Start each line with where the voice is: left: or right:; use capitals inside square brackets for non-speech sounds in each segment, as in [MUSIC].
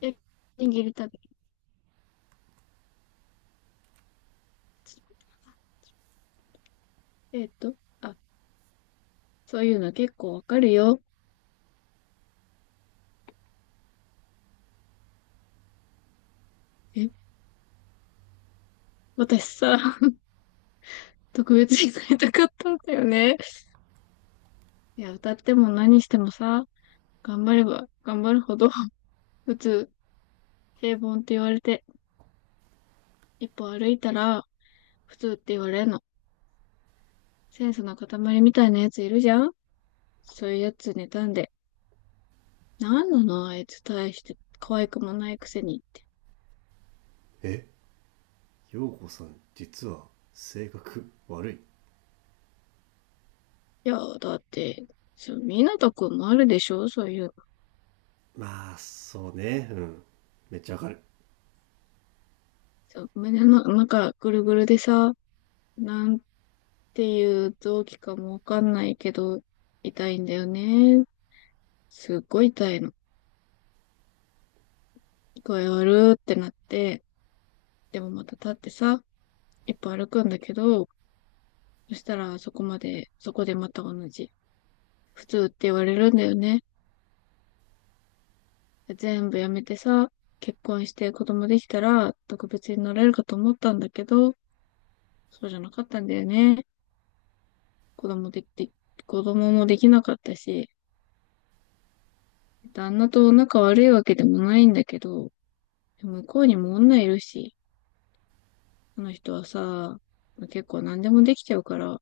left: え、握りたび。えっと、あ、そういうの結構わかるよ。え、私さ、[LAUGHS] 特別になりたかったんだよね。いや、歌っても何してもさ、頑張れば頑張るほど、[LAUGHS] 普通、平凡って言われて、一歩歩いたら、普通って言われるの。センスの塊みたいなやついるじゃん。そういうやつ妬んで、なんなのあいつ大して可愛くもないくせにって。
right: え、陽子さん実は性格悪い？
left: いや、だって、そう、みなとくんもあるでしょ、そういうの。
right: まあそうね。うん、めっちゃわかる。
left: そう、胸の中ぐるぐるでさ、なんていう臓器かもわかんないけど、痛いんだよね。すっごい痛いの。具合悪ってなって、でもまた立ってさ、一歩歩くんだけど、そしたらそこまで、そこでまた同じ。普通って言われるんだよね。全部やめてさ、結婚して子供できたら特別になれるかと思ったんだけど、そうじゃなかったんだよね。子供できて、子供もできなかったし、旦那と仲悪いわけでもないんだけど、でも向こうにも女いるし、あの人はさ、結構何でもできちゃうから、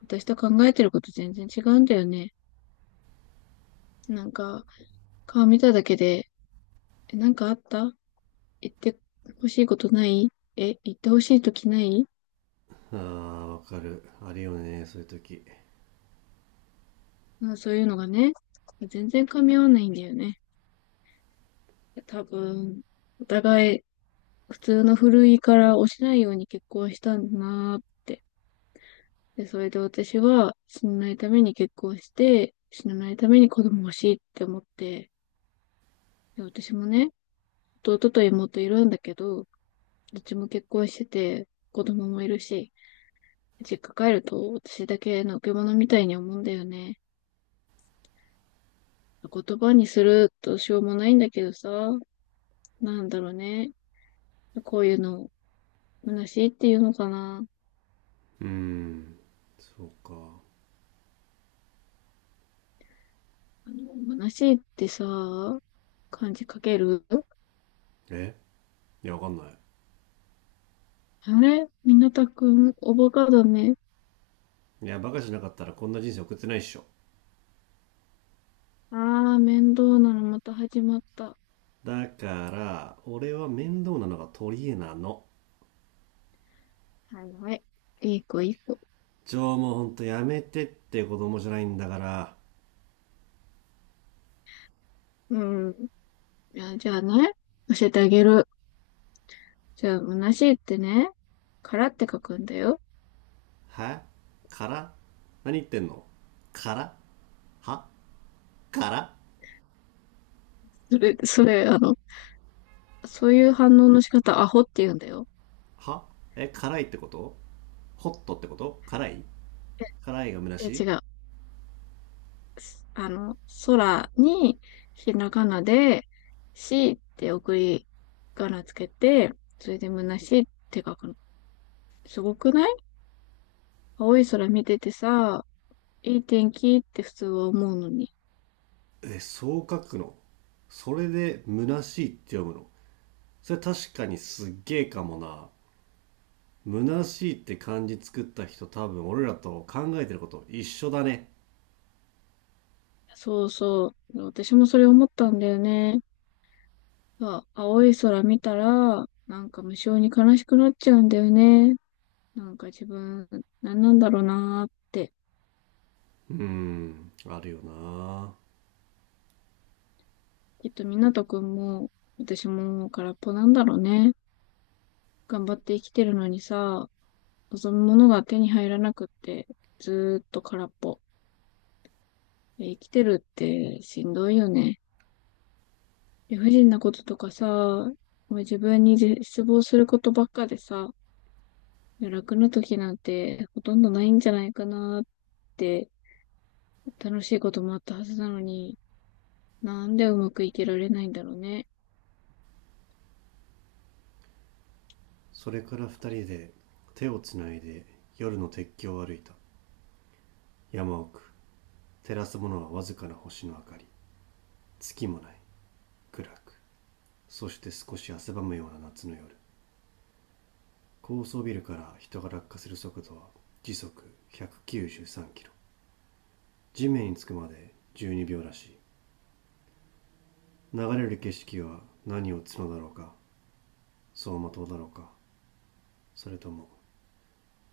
left: 私と考えてること全然違うんだよね。なんか、顔見ただけで、え、なんかあった、言ってほしいことない、え、言ってほしいときない？
right: あーわかる、あるよねそういう時。
left: うん、そういうのがね、全然噛み合わないんだよね。多分、お互い普通の古いから落ちないように結婚したんだなーって。で、それで私は死なないために結婚して、死なないために子供欲しいって思って、で、私もね、弟と妹いるんだけど、どっちも結婚してて、子供もいるし、実家帰ると私だけのけ者みたいに思うんだよね。言葉にするとしょうもないんだけどさ、なんだろうね。こういうの、虚しいっていうのかな。
right: うーん、そうか。
left: 虚しいってさ、漢字書ける？
right: え、いやわかんない。
left: あれ、みなたくん、おバカだね。
right: いやバカじゃなかったらこんな人生送ってないっしょ。
left: ああ、面倒なのまた始まった。
right: だから俺は面倒なのが取り柄なの。
left: はいはい。いい子いい子。
right: じゃあもうほんとやめてって、子供じゃないんだから。
left: うん。いや、じゃあね、教えてあげる。じゃあ、虚しいってね、からって書くんだよ。
right: は？から？何言ってんの？から？は？から？
left: それ、そういう反応の仕方、アホって言うんだよ。
right: は？え、辛いってこと？ホットってこと？辛い？辛いが虚し
left: え、
right: い？
left: 違う。あの、空に、ひらがなで、しって送り仮名つけて、それで虚しいって書くの。すごくない？青い空見ててさ、いい天気って普通は思うのに。
right: え、そう書くの？それで虚しいって読むの？それ確かにすっげえかもな。虚しいって漢字作った人、多分俺らと考えてること一緒だね。
left: そうそう。私もそれ思ったんだよね。さ、青い空見たら、なんか無性に悲しくなっちゃうんだよね。なんか自分、何なんだろうなーって。
right: うーん、あるよな。
left: きっと湊くんも、私も空っぽなんだろうね。頑張って生きてるのにさ、望むものが手に入らなくって、ずーっと空っぽ。え、生きてるってしんどいよね。理不尽なこととかさ、もう自分に絶望することばっかでさ、いや、楽な時なんてほとんどないんじゃないかなーって、楽しいこともあったはずなのに、なんでうまくいけられないんだろうね。
right: それから二人で手をつないで夜の鉄橋を歩いた。山奥。照らすものはわずかな星の明かり。月もない。暗く。そして少し汗ばむような夏の夜。高層ビルから人が落下する速度は時速193キロ、地面につくまで12秒らしい。流れる景色は何を角だろうか、走馬灯だろうか、それとも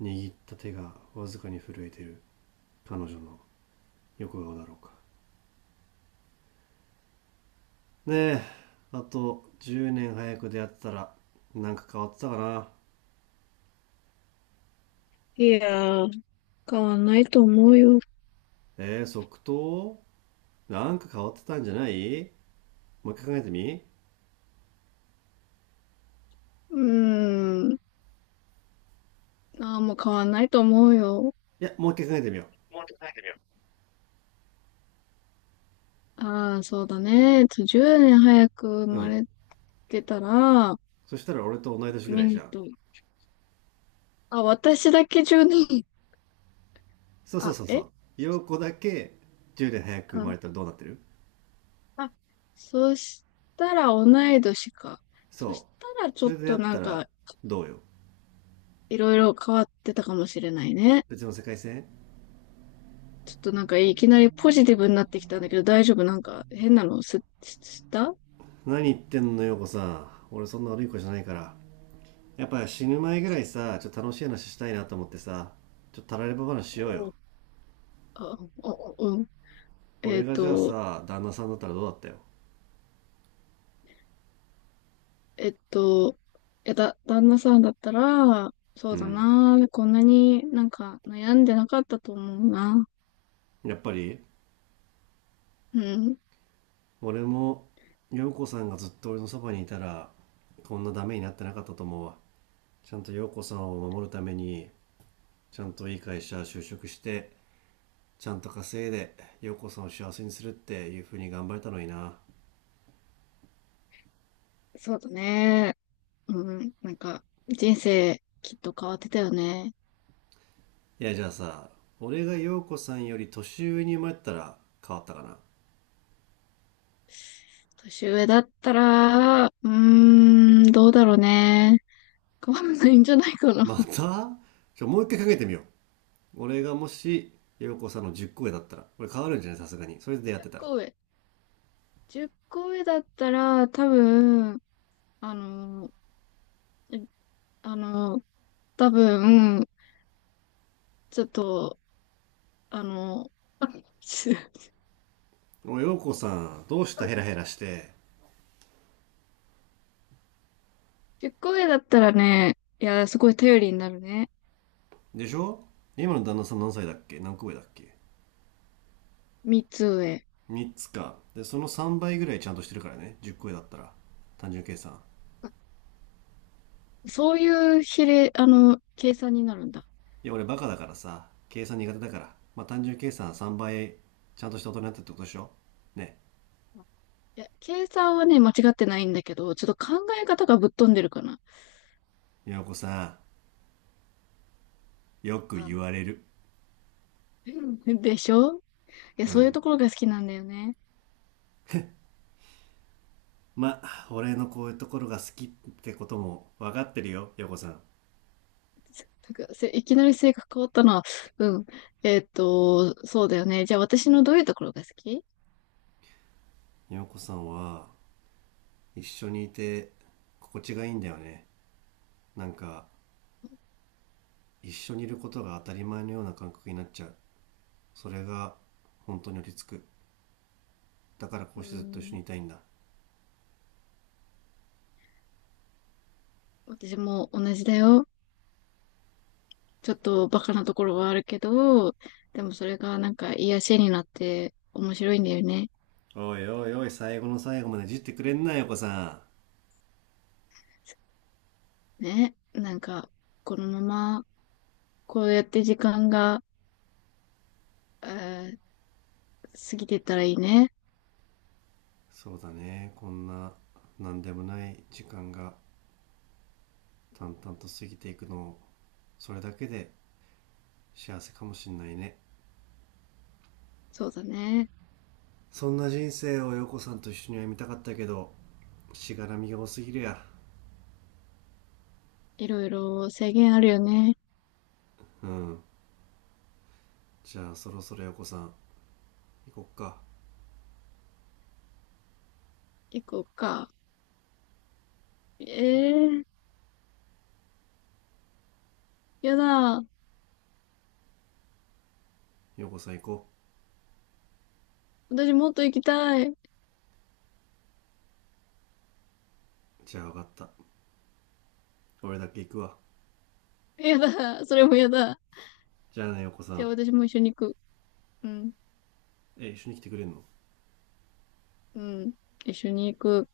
right: 握った手がわずかに震えてる彼女の横顔だろうか。ねえ、あと10年早く出会ってたらなんか変わってたかな？
left: いやー、変わんないと思うよ。
right: えー、即答？なんか変わってたんじゃない？もう一回考えてみい。
left: うーん。ああ、もう変わんないと思うよ。
right: もう一回考えてみよ
left: ああ、そうだね。10年早く生
right: う。う
left: ま
right: ん、
left: れてたら、
right: そしたら俺と同い年ぐ
left: ミ
right: らいじゃ
left: ニ
right: ん。
left: と。あ、私だけ10年。
right: そうそう
left: あ、
right: そうそ
left: え
right: う、陽子だけ10年早く生ま
left: あ、
right: れたらどうなってる？
left: あ、そしたら同い年か。そし
right: そ
left: たら
right: う、
left: ち
right: そ
left: ょっ
right: れでや
left: と
right: っ
left: な
right: た
left: ん
right: ら
left: か、
right: どうよ？
left: いろいろ変わってたかもしれないね。
right: 別の世界線。
left: ちょっとなんかいきなりポジティブになってきたんだけど大丈夫？なんか変なの、す、しした、
right: 何言ってんの陽子さん、俺そんな悪い子じゃないから。やっぱ死ぬ前ぐらいさ、ちょっと楽しい話したいなと思ってさ、ちょっとたられば話しようよ。
left: うあ、お、おうん。え
right: 俺
left: っ
right: がじゃあ
left: と、
right: さ、旦那さんだったらどうだったよ？
left: えっと、いやだ、旦那さんだったら、そ
right: う
left: うだ
right: ん、
left: な、こんなになんか悩んでなかったと思うな。
right: やっぱり。
left: うん、
right: 俺も陽子さんがずっと俺のそばにいたらこんなダメになってなかったと思うわ。ちゃんと陽子さんを守るためにちゃんといい会社就職して、ちゃんと稼いで陽子さんを幸せにするっていう風に頑張れたのにな。
left: そうだね。うん、なんか人生きっと変わってたよね。
right: いやじゃあさ、俺が陽子さんより年上に生まれたら変わったかな？
left: 年上だったら、うーん、どうだろうね。変わらないんじゃないかな。
right: ま
left: [LAUGHS]
right: た、もう一回かけてみよう。俺がもし陽子さんの10個上だったら俺変わるんじゃない？さすがにそれで出会ってたら。
left: 10上。10個上だったら、多分、あの、えあの、多分、ちょっと、あの、す
right: おい陽子さん、どうしたヘラヘ
left: [LAUGHS]
right: ラして。
left: 10個上だったらね、いや、すごい頼りになるね。
right: でしょ？今の旦那さん何歳だっけ、何個上だっけ？
left: 3つ上。
right: 3つか、でその3倍ぐらいちゃんとしてるからね、10個上だったら。単純計算。
left: そういう比例、計算になるんだ。
right: いや俺バカだからさ、計算苦手だからまあ単純計算3倍、ちゃんとした大人になってってことでしょ？ね？
left: いや、計算はね、間違ってないんだけど、ちょっと考え方がぶっ飛んでるかな。
right: え、陽子さんよく
left: あ、
right: 言われる？
left: [LAUGHS] でしょ。いや、
right: う
left: そういう
right: ん、
left: ところが好きなんだよね。
right: まあ俺のこういうところが好きってことも分かってるよ、よ子さん。
left: なんかせ、いきなり性格変わったな。うん。そうだよね。じゃあ私のどういうところが好き？
right: 陽子さんは一緒にいて心地がいいんだよね。なんか一緒にいることが当たり前のような感覚になっちゃう。それが本当に落ち着く。だからこう
left: う
right: してずっと一緒
left: ん。
right: にいたいんだ。
left: 私も同じだよ。ちょっとバカなところはあるけど、でもそれがなんか癒しになって面白いんだよね。
right: おいおいおい、最後の最後までいじってくれんなよ子さん。
left: ね。なんか、このままこうやって時間が、えー過ぎてったらいいね。
right: そうだね、こんな何でもない時間が淡々と過ぎていくのを、それだけで幸せかもしんないね。
left: そうだね。
right: そんな人生を陽子さんと一緒には見たかったけど、しがらみが多すぎるや。
left: いろいろ制限あるよね。
right: うん、じゃあそろそろ陽子さん、行こっか。
left: 行こうか。ええー、やだ。
right: 陽子さん行こ
left: 私もっと行きたい。
right: う。じゃあ分かった、俺だけ行くわ。
left: やだ。それもやだ。
right: じゃあね陽子さ
left: じゃ
right: ん。
left: あ私も一緒に行く。うん。
right: え、一緒に来てくれんの？
left: うん。一緒に行く。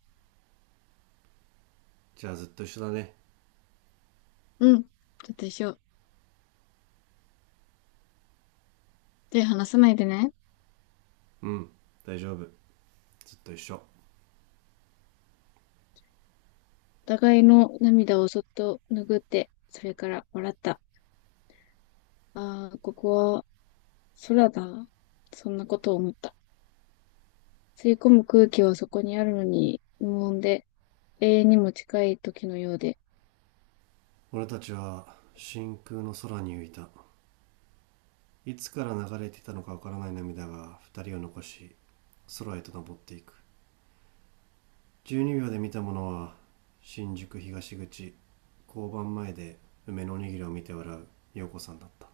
right: じゃあずっと一緒だね。
left: うん。ちょっと一緒。手離さないでね。
right: うん、大丈夫、ずっと一緒。
left: お互いの涙をそっと拭って、それから笑った。ああ、ここは空だ。そんなことを思った。吸い込む空気はそこにあるのに、無音で、永遠にも近い時のようで、
right: 俺たちは真空の空に浮いた。いつから流れていたのかわからない涙が二人を残し空へと登っていく。十二秒で見たものは、新宿東口、交番前で梅のおにぎりを見て笑う陽子さんだった。